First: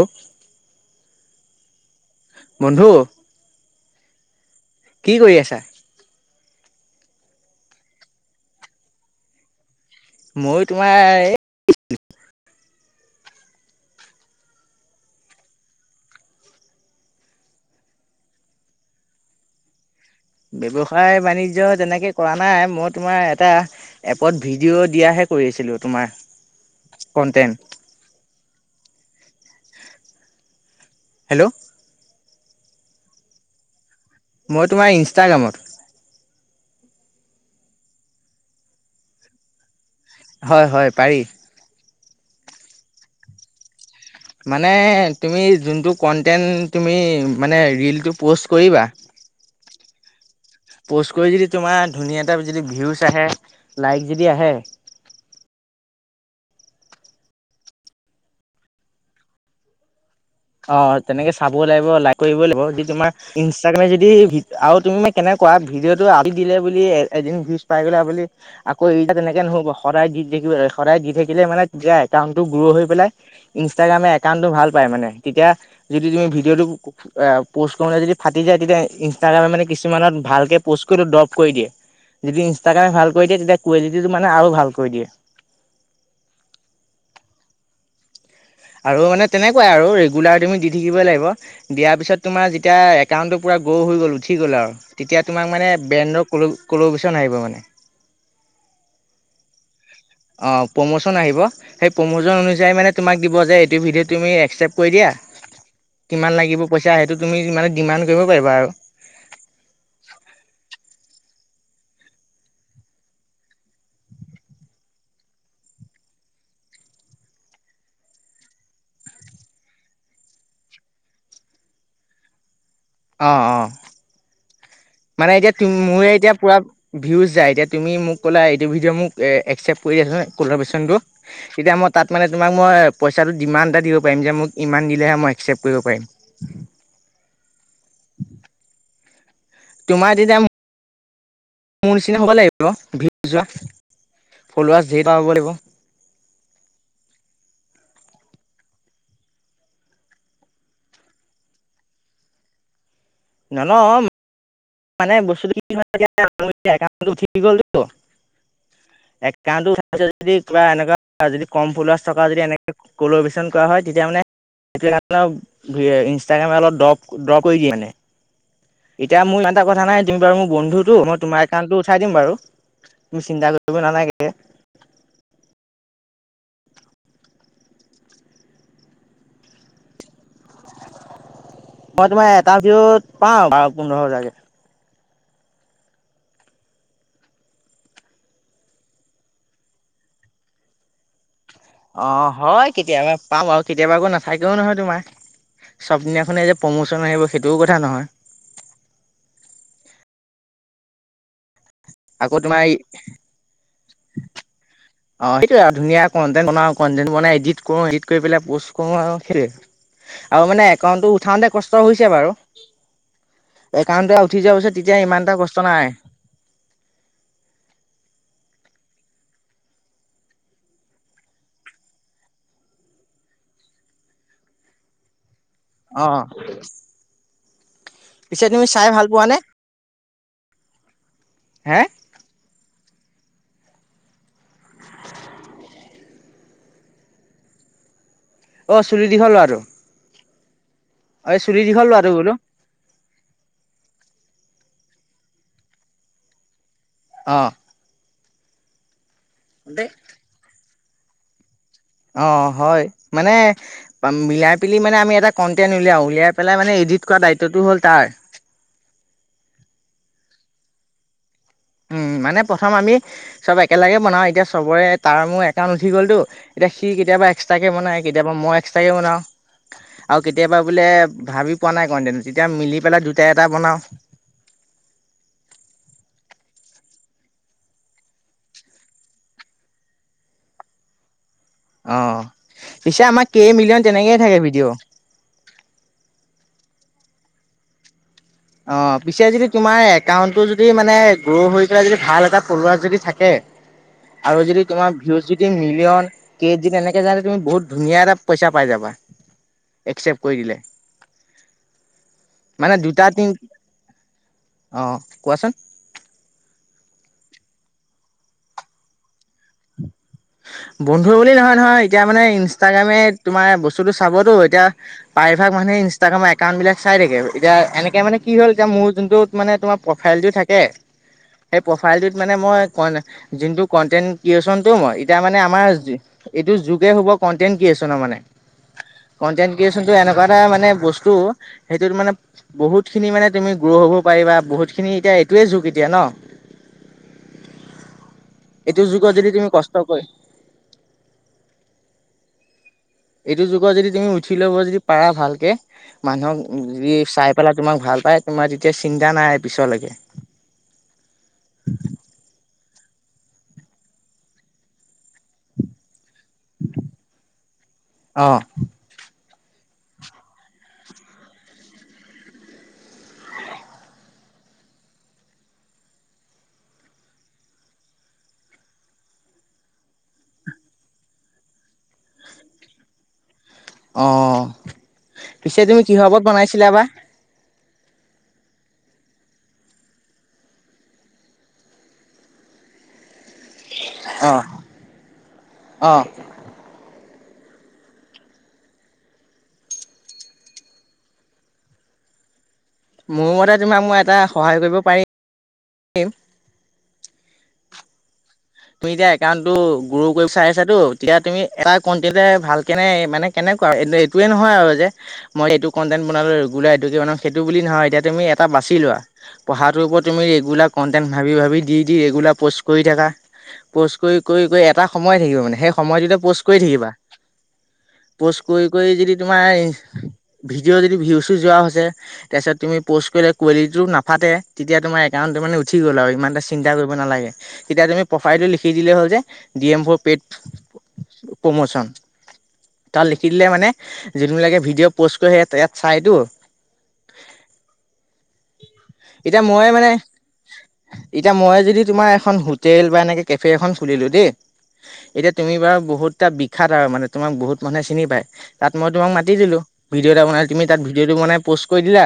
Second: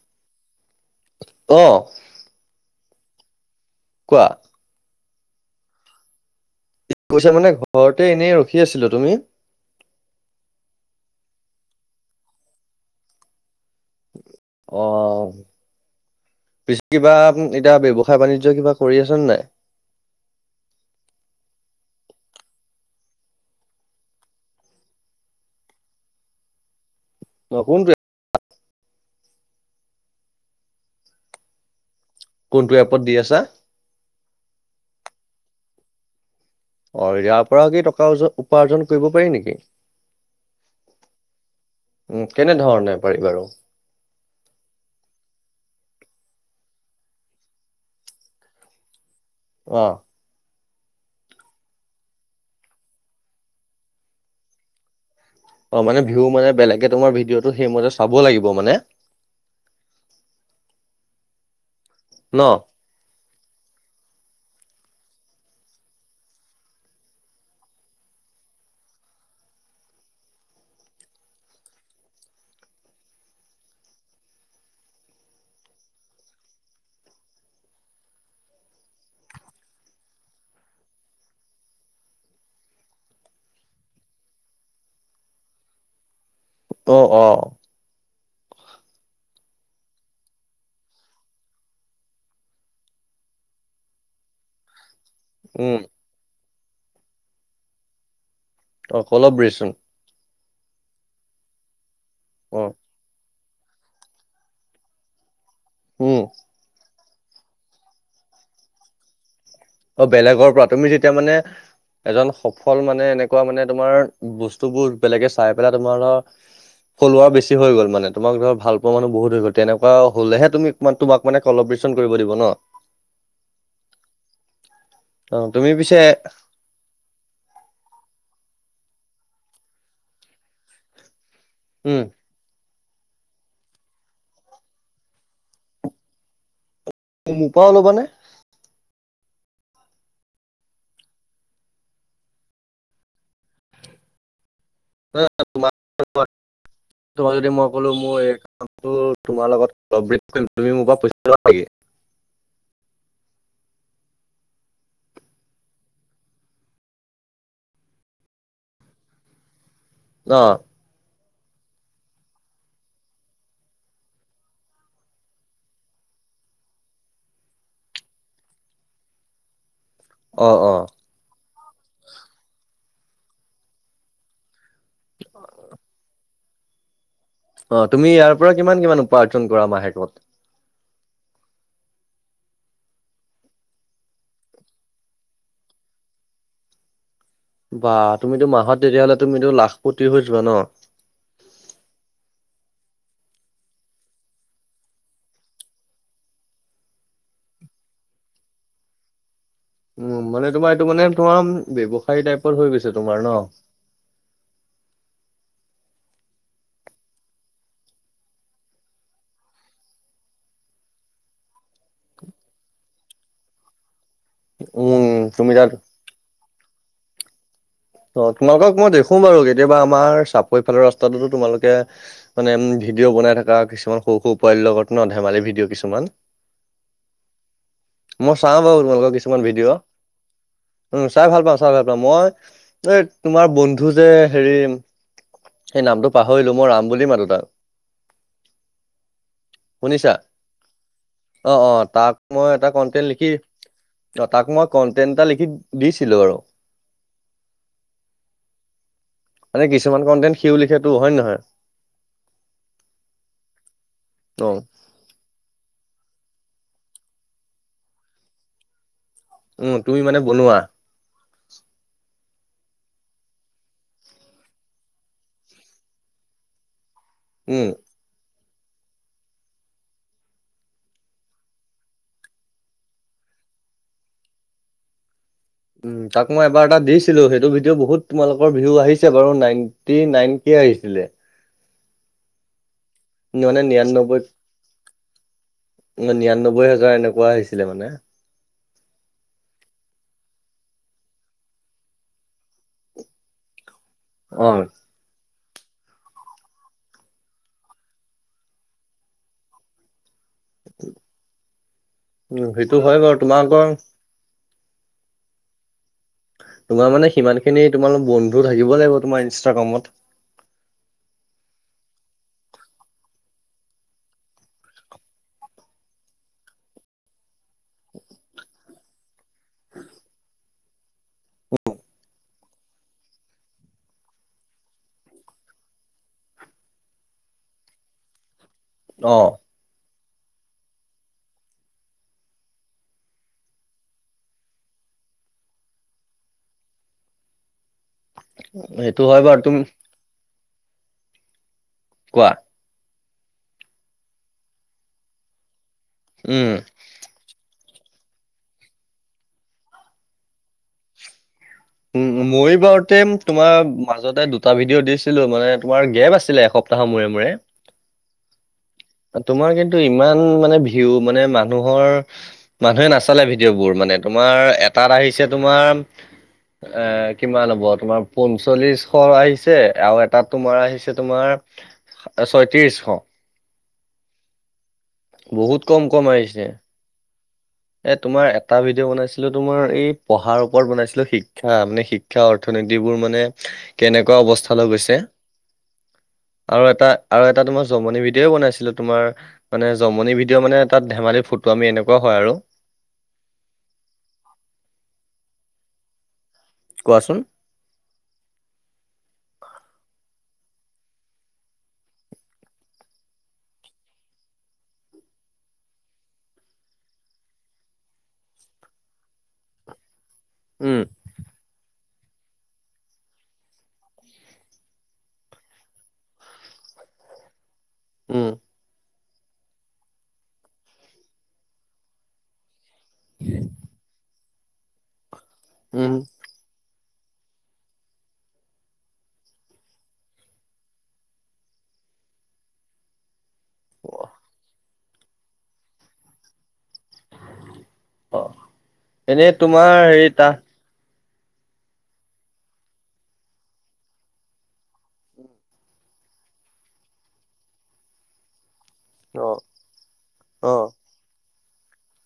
উম', অহ', বন্ধু? কোৱা? কি কৰি আছা? কি কৈছা মানে ঘৰতে এনেই ৰখি আছিলোঁ, তুমি? মইও তোমাৰ এই', অ', পিছে কিবা এতিয়া ব্যৱসায় বাণিজ্য কিবা কৰি আছে নে নাই? ব্যৱসায় বাণিজ্য তেনেকে কৰা নাই, মই তোমাৰ এটা', এপত ভিডিঅ' দিয়াহে কৰি ছিলো তোমাৰ, অ', কণ্টেণ্ট', কোনটো হেল্ল', কোনটো এপত দি আছা? মই তোমাৰ ইনষ্টাগ্ৰামত', অ', ইয়াৰ পৰাও কি টকা ওজ - উপাৰ্জন কৰিব পাৰি নেকি? হয়', - হয়', পাৰি', উম', কেনে ধৰণে পাৰি বাৰু? মানে তুমি যোনটো কণ্টেণ্ট তুমি মানে ৰীলটো পোষ্ট কৰিবা', অ', পোষ্ট কৰি যদি তোমাৰ ধুনীয়া এটা যদি ভিউচ আহে, লাইক যদি আহে', অ', মানে ভিউ মানে বেলেগে তোমাৰ ভিডিঅ'টো সেই মতে চাব লাগিব মানে? অ', তেনেকে চাবও লাগিব লাইক ন কৰিবই লাগিব যে তোমাৰ', ইনষ্টাগ্ৰামে যদি ভিডি আৰু তুমি মান কেনেকে কৰা ভিডিঅ'টো আজি দিলে বুলি এ', - এদিন ভিউজ পাই গ'লা বুলি', আকৌ এতিয়া তেনেকে নহ'ব সদায় দি থাকিব লাগে সদায় দি থাকিলে মানে যাই একাউণ্টটো গ্ৰো হৈ পেলাই', ইনষ্টাগ্ৰামে একাউণ্টটো ভাল পায় মানে তেতিয়া, যদি তুমি ভিডিঅ'টো ক', -ক', এই পোষ্ট কৰোতে যদি ফাটি যায় তেতিয়া ইনষ্টাগ্ৰামে মানে কিছুমানত ভালকে পোষ্ট কৰিলেও ড্ৰপ কৰি দিয়ে', যদি ইনষ্টাগ্ৰামে ভাল কৰি দিয়ে, তেতিয়া কুৱেলিটিটো মানে আৰু ভাল কৰি দিয়ে', অ', - অহ', আৰু মানে তেনেকুৱাই আৰু ৰেগুলাৰ তুমি দি', -দি', থাকিব লাগিব', দিয়াৰ পিছত তোমাৰ যেতিয়া একাউণ্টটো পুৰা গ্ৰো' হৈ গ'ল উঠি গ'ল আৰু', তেতিয়া তোমাক মানে উম, ব্ৰেণ্ডৰ ক'ল'- কলবেচন আহিব মানে', অ', কলাব্ৰেচন', অ', প্ৰমোচন আহিব, সেই প্ৰমোচন অ', অনুযায়ী মানে', তোমাক দিব যে এইটো ভিডিঅ' তুমি একচেপ্ট কৰি দিয়া, উম। কিমান লাগিব পইছা সেইটো', তুমি মানে ডিমাণ্ড কৰিব পাৰিবা আৰু', অ', বেলেগৰ পৰা তুমি যেতিয়া মানে', এজন সফল মানে এনেকুৱা মানে তোমাৰ, বস্তুবোৰ বেলেগে চাই পেলাই তোমাৰ ধৰ', ফ'ল'ৱাৰ বেছি হৈ গ'ল মানে তোমাক ধৰ ভাল পোৱা মানুহ বহুত হৈ গ'ল তেনেকোৱা হ'লে হে তুমি', তোমাক মানে কলাব্ৰেচন কৰিব দিব ন? অ', - অহ', মানে অ এতিয়া তু', তুমি পিছে মোৰে এতিয়া পুৰা', ভিউজ যাই, এতিয়া তুমি মোক ক'লা এইটো ভিডিঅ' মোক একচেপ্ট কৰি দিয়াচোন কলাব্ৰেচনটো', এতিয়া মই উম তাত মানে', তোমাক মই পইচাটো ডিমাণ্ড এটা দিব পাৰিম যে মোক ইমান দিলেহে মই একচেপ্ট কৰিব পাৰিম', মোৰ পৰাও লবা নে? তোমাৰ যি দাম', মোৰ নিচিনা হ'ব লাগিব, ভিউজ যোৱা ফলোৱাৰছ ধেৰ পাব লাগিব। তোমাৰ যদি মই ক'লো মোৰ এই- তোমাৰ লগত কলাব্ৰেত কৰিম, তুমি মোৰ পৰা পইচা লোৱা নেকি? নলওঁ। মানে বস্তুটো কি হয় এতিয়া তুমি একাউণ্টটো উঠি গল টো- কাৰণ যদি অ কিবা এনেকুৱা যদি কম ফলোৱাৰ্জ থকা যদি এনে কলাব্ৰেচন কৰা হয় তেতিয়া মানে- সেইটো কাৰণে ইনষ্টাগ্ৰামে অলপ ড্ৰপ ড্ৰ কৰি দিয়ে মানে। এতিয়া মোৰ ইমান এটা কথা নাই তুমি মোৰ অ অ বন্ধুটো, মই তোমাৰ- একাউণ্টটো উঠাই দিম বাৰু, তুমি চিন্তা কৰিব নালাগে। [unintelligible] অ তুমি ইয়াৰ পৰা কিমান কিমান উপাৰ্জন কৰা মাহেকত? মই তোমাৰ এটা ভিউত পাওঁ বাৰ পোন্ধৰ হেজাৰকে। বা! তুমিতো মাহত তেতিয়াহ'লে তুমিতো লাখ পতি হৈ যোৱা ন। অ হয় কেতিয়াবা পাম আৰু কেতিয়াবা আকো নাথাকেও নহয় তোমাৰ। চবদিনাখনে যে প্ৰম'চন আহিব সেইটোও কথা নহয়। উম মানে তোমাৰ এইটো মানে তোমাৰ ব্যৱসায়ী আকৌ টাইপত তোমাৰ হৈ গৈছে তোমাৰ ন। অ সেইটোয়ে আৰু ধুনীয়া কণ্টেন্ট বনাও, কণ্টেন্ট বনাই এডিট কৰো এডিট কৰি পেলাই পষ্ট কৰো আৰু সেইটোয়ে। আৰু মানে একাউণ্টটো উঠাওতে কষ্ট কষ্ট হৈছে বাৰু, একাউণ্ট উঠি যোৱাৰ পিছত তেতিয়া উম ইমান এটা তুমি তাত কষ্ট নাই। অ তোমালোকক মই দেখো বাৰু কেতিয়াবা আমাৰ চাপৰি ফালেৰ ৰাস্তাটোতো তোমালোকে মানে ভিডিঅ' বনাই থকা কিছুমান সৰু সৰু পোৱালি লগত ন ধেমালি ভিডিঅ' অ কিছুমান। মই পিছে চাওঁ তুমি বাৰু চাই ভাল তোমালোকৰ পোৱা নে কিছুমান ভিডিঅ' উম চাই ভাল পাওঁ চাই হে ভাল পাওঁ মই এই তোমাৰ বন্ধু যে হেৰি- সেই নামটো পাহৰিলো মই ৰাম বুলি মাতো তাক। অ চুলি দীঘল লৰাটো। শুনিছা এই অ চুলি অ দীঘল ল'ৰাটো তাক বোলো মই এটা কণ্টেণ্ট লিখি অ তাক মই কণ্টেণ্ট এটা লিখি দিছিলো আৰু। অ মানে কিছুমান কণ্টেন্ সিও লিখে টো হয় নে নহয়। অ হয়, মানে অ মিলাই পেলি আমি এটা- কণ্টেণ্ট উলিয়াও, উলিয়াই পেলাই মানে ইডিত কৰা দায়িত্বটো হ'ল তাৰ। উম, তুমি মানে বনোৱা। উম মানে প্ৰথম আমি। চব একেলগে বনাওঁ এতিয়া চবৰে তাৰ মোৰ একাউণ্ট উঠি গ'লতো, এতিয়া সি কেতিয়াবা উম এক্সট্ৰাকে বনাই কেতিয়াবা মই এক্সট্ৰাকে বনাওঁ। আৰু কেতিয়াবা বোলে ভাবি পোৱা নাই কন্তেন তেতিয়া মিলি পেলাই দুটাই এটা বনাও। উম, তাক মই এবাৰ এটা দিছিলো সেইটো ভিডিঅ' বহুত তোমালোকৰ ভিউ আহিছে বাৰু নাইনটি নাইন কে আহিছিলে। অ পিছে আমাৰ কেই মানে মিভলিয়ন নিৰান্নব্বৈ তেনেকেইে থাকে ভিডিঅ' নিৰান্নব্বৈ হাজাৰ এনেকুৱা আহিছিলে মানে। অ পিছে যদি তোমাৰ একাউণ্টটো যদি মানে গ্ৰ' হৈ যোৱা যদি ভাল এটা ফলোৱাৰ যদি থাকে। আৰু যদি অ'। তোমাৰ- লজেদিগ মিলিয়ন কে যদি তেনেকে যাই তুমি বহুত ধুনীয়া এটা পইচা পাই যাবা। এক্সেপ কৰি দিলে, উম, সেইটো মানে হয় দুটা বাৰু তিন- তোমালোকৰ অঁ কোৱাচোন? তোমাৰ মানে সিমান খিনি তোমাৰ বন্ধু থাকিব লাগিব তোমাৰ ইনষ্টাগ্ৰামত। বন্ধু বুলি নহয় নহয় এতিয়া মানে ইনষ্টাগ্ৰামে তোমাৰ বস্তুটো চাবতো এতিয়া- প্ৰায়ভাগ মানুহে ইনষ্টাগ্ৰামৰ একাউণ্ট বিলাক চাই থাকে এতিয়া এনেকে মানে কি হ'ল মোৰো যোনটো- মানে তোমাৰ প্ৰফাইলটো থাকে। সেই প্ৰফাইলটোত মানে মই ক যোনটো কন্টেন্ট ক্ৰিয়েচনটো মই- এতিয়া মানে আমাৰ এইটো যুগে হ'ব কণ্টেণ ক্ৰিয়েচনৰ মানে অ', কণ্টেণ কেয়েচনটো এনেকুৱা এটা মানে বস্তু সেইটোত মানে বহুত খিনি মানে তুমি গ্ৰু হব পাৰিবা বহুত খিনি এতিয়া এইটোয়ে যুগ এতিয়া ন এইটো সেইটো যুগত হয় যদি বাৰু তুমি কষ্ট কৈ কোৱা এইটো যুগত যদি তুমি উঠি লব যদি পাৰা ভালকে মানুহক উম। যদি চাই পেলাই তোমাক ভাল পায় তোমাৰ তেতিয়া চিন্তা নাই পিছ লৈকে উম উম মই বাওতেম তোমাৰ মাজতে দুটা ভিডিঅ' দিছিলো মানে তোমাৰ গেপ আছিলে এসপ তাহৰ মূৰে মূৰে অ তোমাৰ কিন্তু ইমান মানে ভিউ মানে মানুহৰ মানুহে নাচালে ভিডিঅ'বোৰ মানে তোমাৰ এটাত আহিছে তোমাৰ এ কিমান হ'ব তোমাৰ পঞ্চল্লিশশ আহিছে আও এটাত তোমাৰ আহিছে তোমাৰ ছয়ত্ৰিশশ অ বহুত পিছে তুমি কম কম কিহৰ ওপৰত আহিছে। বনাইছিলা বা এ তোমাৰ এটা ভিডিঅ বনাইছিলো তোমাৰ এই পঢ়াৰ ওপৰত বনাইছিলো শিক্ষা মানে শি ক্ষা অৰ্থনীতিবোৰ মানে কেনেকুৱা অৱস্থালৈ গৈছে আৰু এটা আৰু এটা তোমাৰ জমনি ভিডিঅ' বনাইছিলো তোমাৰ মানে জমনি ভিডিঅ' মানে তাত ধেমালি ফটো আমি এনেকুৱা হয় আৰু মোৰ মতে তোমাক মই এটা সহায় কৰিব পাৰিম কোৱাচোন তুমি এতিয়া একাউণ্টো গ্ৰ কৰিব চাই আছাতো তেতিয়া তুমি এটা কন্টেন্ট ভাল কেনে মানে কেনেকুৱা আৰু এই এইটোৱে নহয় আৰু যে মই এইটো কণ্টেন্ট বনালো ৰেগুলাৰ এইটো বনাম সেইটো বুলি নহয় এতিয়া তুমি এটা বাচি লোৱা পঢ়াটোৰ ওপৰত তুমি ৰেগুলাৰ উম কণ্টেন্ট ভাবি ভাবি দি দি ৰেগুলাৰ পষ্ট কৰি থাকা প'ষ্ট কৰি কৰি কৰি এটা সময়ে থাকিব মানে সেই সময়টোতে প'ষ্ট কৰি থাকিবা। উম পোষ্ট কৰি কৰি যদি। তোমাৰ ভিডিঅ' যদি ভিউছো যোৱা হৈছে তাৰপিছত তুমি। প'ষ্ট কৰিলে কোৱালিটিটো নাফাটে তেতিয়া তোমাৰ একাউণ্টো মানে উঠি উম গ'ল আৰু ইমান এটা চিন্তা কৰিব নালাগে তেতিয়া তুমি প্ৰফাইলটো লিখি দিলেই হ'ল যে D M for paid promotion তাত লিখি দিলে মানে যোনবিলাকে ভিডিঅ' প'ষ্ট কৰে ইয়াত চাইতো অ এনেই এতিয়া মই তোমাৰ মানে হেৰি তা এতিয়া মই যদি তোমাৰ এখন হোটেল বা এনেকে কেফে এখন খুলিলো দেই এতিয়া তুমি বাৰু বহুতটা বিখ্যাত আৰু মানে তোমাক বহুত মানুহে চিনি পায় তাত মই তোমাক অ মাতি দিলো ভিডিঅ' এটা বনাই অ তুমি তাত ভিডিঅ'টো বনাই প'ষ্ট কৰি দিলা।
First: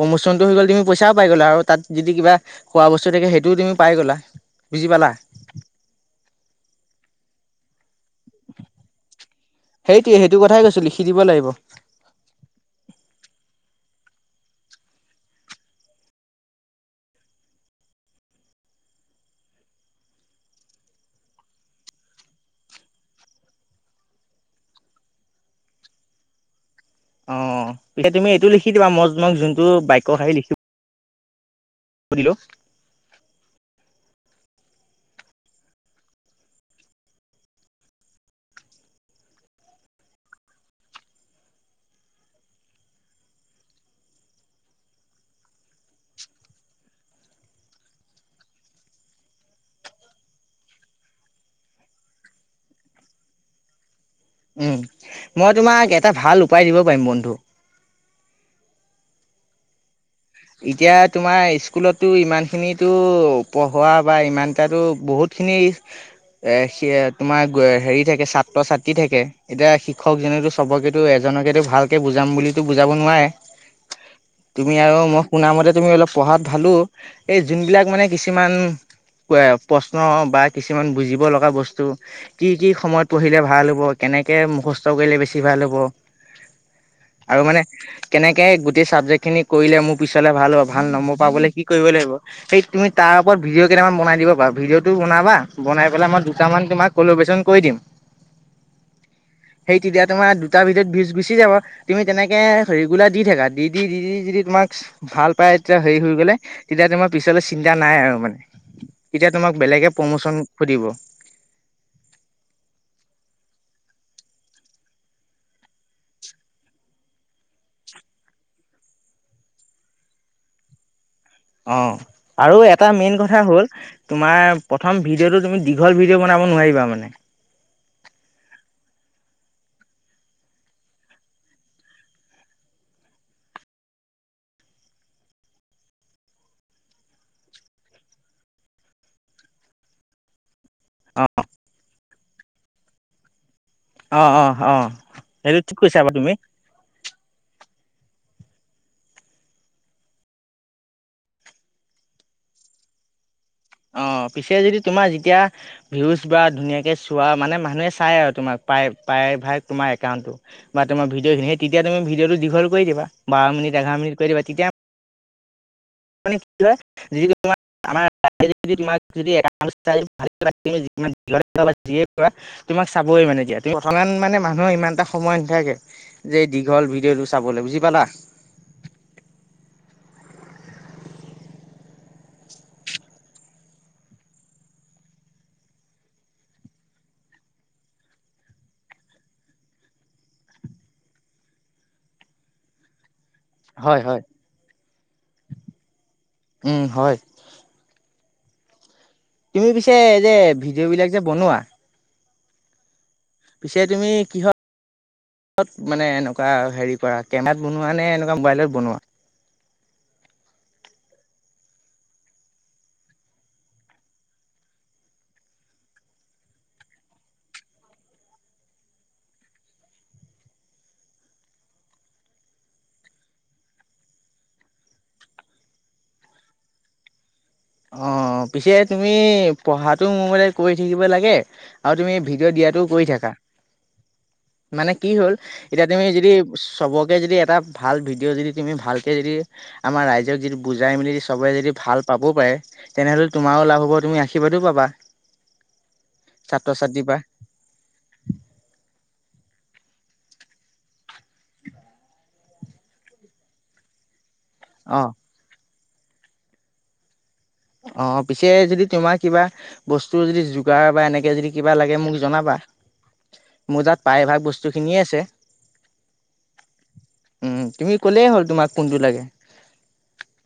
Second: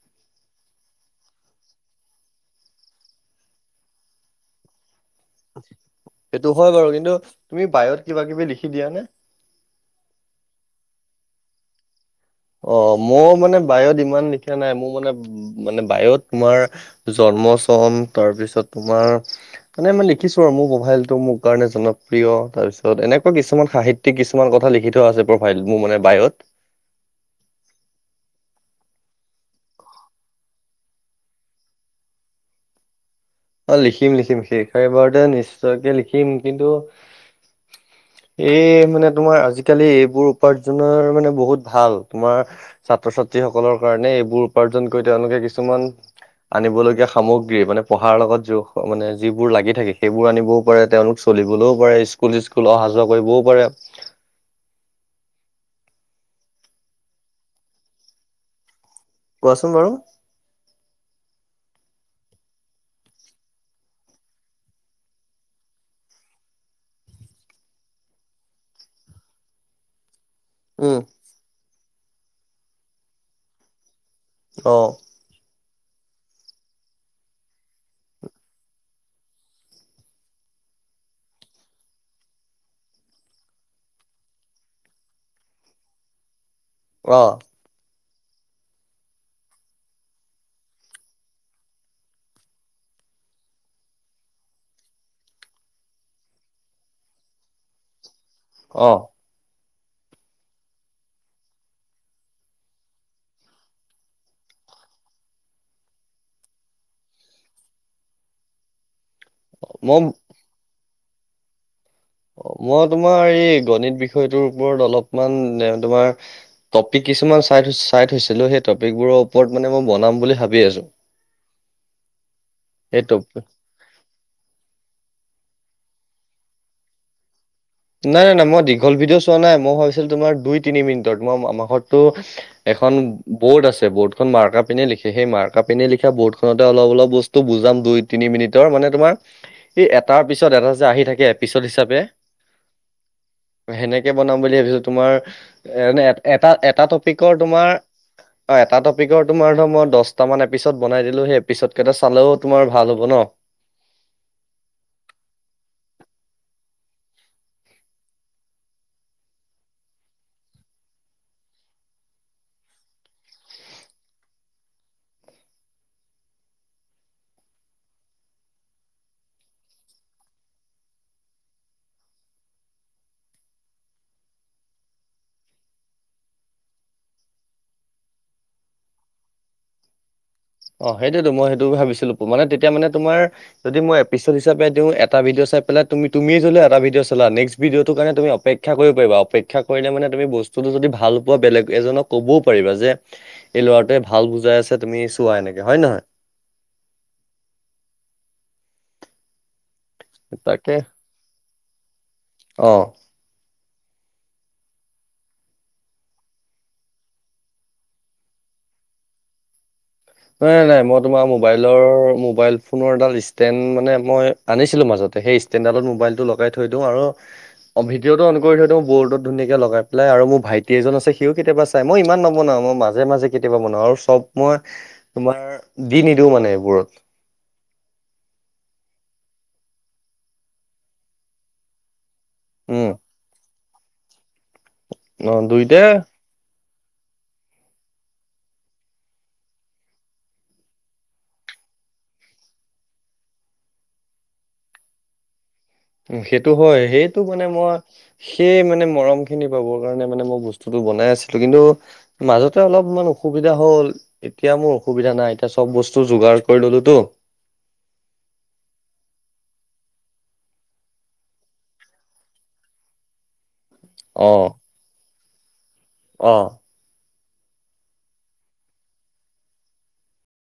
প্ৰমোচনটো হৈ গ'ল তুমি পইচাও পাই গ'লা আৰু তাত যদি কিবা খোৱা বস্তু থাকে সেইটোও তুমি পাই গ'লা। বুজি পালা। সেইটো হয় বাৰু কিন্তু তুমি বায়ত কিবা কিবি লিখি দিয়া নে। সেইটোৱে সেইটো কথাই কৈছোঁ লিখি দিব লাগিব। অ মোৰ মানে বায়ত ইমান নিখা নাই মোৰ মানে। মানে বায়ত তোমাৰ জন্ম চন তাৰপিছত তোমাৰ। মানে মই লিখিছো আৰু মোৰ পফাইলটো মোৰ কাৰণে জনপ্ৰিয় তাৰপিছত এনেকুৱা কিছুমান সাহি ত্যিক কিছুমান কথা লিখি থোৱা আছে প্ৰফাইল মোৰ মানে বায়ত। অ এতিয়া তুমি এইটো লিখি দিবা মই যোনটো বাক্য শাৰী লিখিব। দিলো। অ লিখিম লিখিম শেষাৰিবাৰতে নিশ্চয়কে লিখিম কিন্তু। [unintelligible] এই মানে তোমাৰ আজিকালি এইবোৰ উপাৰ্জনৰ মানে বহুত ভাল তোমাৰ। ছাত্ৰ- ছাত্ৰীসকলৰ কাৰণে এইবোৰ উপাৰ্জন কৰি তেওঁলোকে কিছুমান। আনিবলগীয়া সামগ্ৰী মানে পঢ ঢ়াৰ লগত য মানে যিবোৰ লাগি থাকে, সেইবোৰ আনিবও পাৰে তেওঁলোক চলিবলৈও পাৰে স্কুল - স্কুল অহা যোৱা কৰিবও পাৰে উম, মই তোমাক এটা ভাল উপায় দিব পাৰিম বন্ধু কোৱাচোন বাৰু? এতিয়া তোমাৰ স্কুলতো ইমানখিনিতো পঢ়োৱা বা ইমানটাতো বহুত খিনি এ, সিয়া তোমাৰ হেৰি থাকে ছাত্ৰ- ছাত্ৰী থাকে এতিয়া শিক্ষকজনেটো উম চবকেতো এজনকেতো ভালকে বুজাম বুলিতো বুজাব নোৱাৰে, তুমি অ আৰু মই শুনা মতে তুমি অলপ পঢ়াত ভালোঁ, এই যোনবিলাক মানে কিছুমান প্ৰশ্ন বা, কিছুমান বুজিব লগা বস্তু কি- কি সময়ত পঢ়িলে ভাল হ'ব? কেনেকে মুখস্থ কৰিলে বেছি ভাল হ'ব? অ আৰু মানে কেনেকে গোটেই চাবজেক্ট খিনি কৰিলে মোক পিছলে ভাল হ'ব, ভাল নম্বৰ পাবলে কি কৰিবই লাগিব? সেই তুমি তাৰ ওপৰত ভিডিঅ কেইটামান বনাই দিব পাৰা, ভিডিঅ টো বনাবা, বনাই পেলাই মই দুটামান তোমাক ফ'ল'বেশ্যন কৰি দিম। অঁ। সেই তেতিয়া তোমাৰ দুটা ভিদিঅত বিশ গুচি যাব তুমি তেনেকে ৰেগুলাৰ দি থাকা দি দি, দি দি যদি তোমাৰ ভাল পাই এতিয়া হেৰি হৈ গলে, তেতিয়া তোমাৰ পিছলে চিন্তা নাই আৰু মানে তেতিয়া তোমাক বেলেগে মই প্ৰমোচন সুধিব। অ' মই তোমাৰ এই গণিত বিষয়টোৰ ওপৰত অলপমান ডেন তোমাৰ টপিক কিছুমান চাই চাই থৈছিলো, সেই টপিকবোৰৰ ওপৰত মানে মই বনাম বুলি ভাবি আছো অ' আৰু এটা সেই মেইন টপ কথা হ'ল তোমাৰ প্ৰথম ভিডঅ'টো তুমি দীঘল ভিডিঅ' বনাব নোৱাৰিবা মানে নাই নাই নাই মই দীঘল ভিডিঅ' চোৱা নাই মই ভাবিছিলো তোমাৰ দুই তিনি মিনিটত মই আমাঘৰতটো এখন বৰ্ড আছে বৰ্ডখন মাৰ্কা পেনে লিখে সেই মাৰ্কা পেনে লিখা বৰ্ড খনতে অলপ অলপ বচ টো বুজাম দুই তিনি মিনিটৰ মানে তোমাৰ এই এটাৰ পিছত এটা যে আহি থাকে অঁ এপিছদ হিচাপে সেনেকে অঁ বনাম অঁ বুলি ভাবিছো, অঁ তোমাৰ সেইটো ঠিক কৈছা এনে বাৰু তুমি এটা এটা টপিকৰ তোমাৰ অ' এটা টপিকৰ তোমাৰ ধৰ মই দশটামান এপিচড বনাই দিলো সেই এপিচড কেইটা চালেও তোমাৰ ভাল হব ন? অ' পিছে যদি তোমাৰ যেতিয়া ভিউজ বা ধুনীয়াকে চোৱা মানে মানুহে চাই আৰু তোমাক প্ৰায় - প্ৰায় ভাগ তোমাৰ একাউণ্টটো বা, তোমাৰ ভিঅ' খিনি স তেতিয়া তুমি ভিডিঅটো দীঘল কৰি দিবা, বাৰ মিনিট এঘাৰমিনিট কৰি দিবা তিতিয়া মানে কি হয় যিটো তোমাৰ আমাৰ [unintelligible] যি যে কৰা। তোমাক চাবই মানে তেতিয়া, বৰ্তমান মানে মানুহৰ ইমান এটা সময় নাথাকে যে দীঘল ভিডিঅ'টো চাবলে, বুজি পালা? অঁহ সেইটোৱেতো মই সেইটো ভাবিছিলো, মানে তেতিয়া মানে তোমাৰ যদি মই এপিছড হিচাপে দিওঁ এটা ভিডঅ' চাই পেলাই তুমি তুমি ধৰি লোৱা এটা ভিডিঅ' চালা নেস্ক ভিডিঅটোৰ কাৰণে তুমি অপেক্ষা ক্ষা কৰিব পাৰিবা, অপেক্ষা কৰিলে মানে তুমি বস্তুটো যদি ভাল পোৱা বেলেগ এজনক কবও পাৰিবা যে- এই হয় ল'ৰাটোৱে হয় ভাল বুজাই আছে তুমি চোৱা এনেকে হয় নহয়? উম হয়। তুমি পিছে এযে ভিডিঅ'বিলাক যে বনোৱা অঁ। পিছে তুমি কিহত হত মানে এনকা হেৰি কৰা কেমেৰাত বনোৱা নে এনেকা মোবাইলত বনোৱা? নাই নাই মই তোমাৰ মোবাইলৰ মোবাইল ফোনৰ এডাল ষ্টেণ্ড মানে মই আনিছিলো মাজতে সেই ষ্টেনডালত মোবাইলটো লগাই থৈ দিওঁ আৰু অ ভিডিঅ'টো অন কৰি থৈ দিঁও বৰ্ডত ধুনীয়াকে লগাই পেলাই আৰু মোৰ ভাইটি এজন আছে সিও কেতিয়াবা চাই মই ইমান নবনাও মই মাজে মাজে কেতিয়াবা বনাও আৰু চব মই তোমাৰ দি নিদিও মানে এইবোৰত। অঁ অঁ পিছে তুমি পঢ়াটো মোৰ মতে কৰি থাকিব লাগে, আৰু তুমি- ভিডিঅ' দিয়াটো উম কৰি থাকা মানে কি অ হ'ল এতিয়া দুইটাই তুমি যদি- চবকে যদি এটা ভাল ভিডিঅ' যিদি তুমি ভালকে যিদি- আমাৰ ৰাইজক যদি বুজাই মেলি চবে যদি ভাল পাবও পাৰে। তেনেহ'লে তোমাৰো লাভ হ'ব তুমি আশীৰ্বাদো পাবা। উম, সেইটো ছাত্ৰ হয় ছাত্ৰীৰ পৰা। সেইটো মানে মই- সেই মানে মৰম খিনি পাবৰ কাৰণে মানে মই বস্তুটো বনাই আছিলো, কিন্তু- মাজতে অলপমান অসুবিধা হ'ল। এতিয়া মোৰ অ' অসুবিধা নাই এতিয়া চব বস্তু যোগাৰ কৰি ললোতো। অঁ পিছে যদি তোমাৰ কিবা- বস্তু যদি যোগাৰ বা এনেকে যদি কিবা লাগে মোক জনাবা। মোৰ তাত প্ৰায়ভাগ বস্তুখিনিয়ে আছে। অঁ। উম, তুমি ক'লেই হ'ল তোমাক কোনটো লাগে।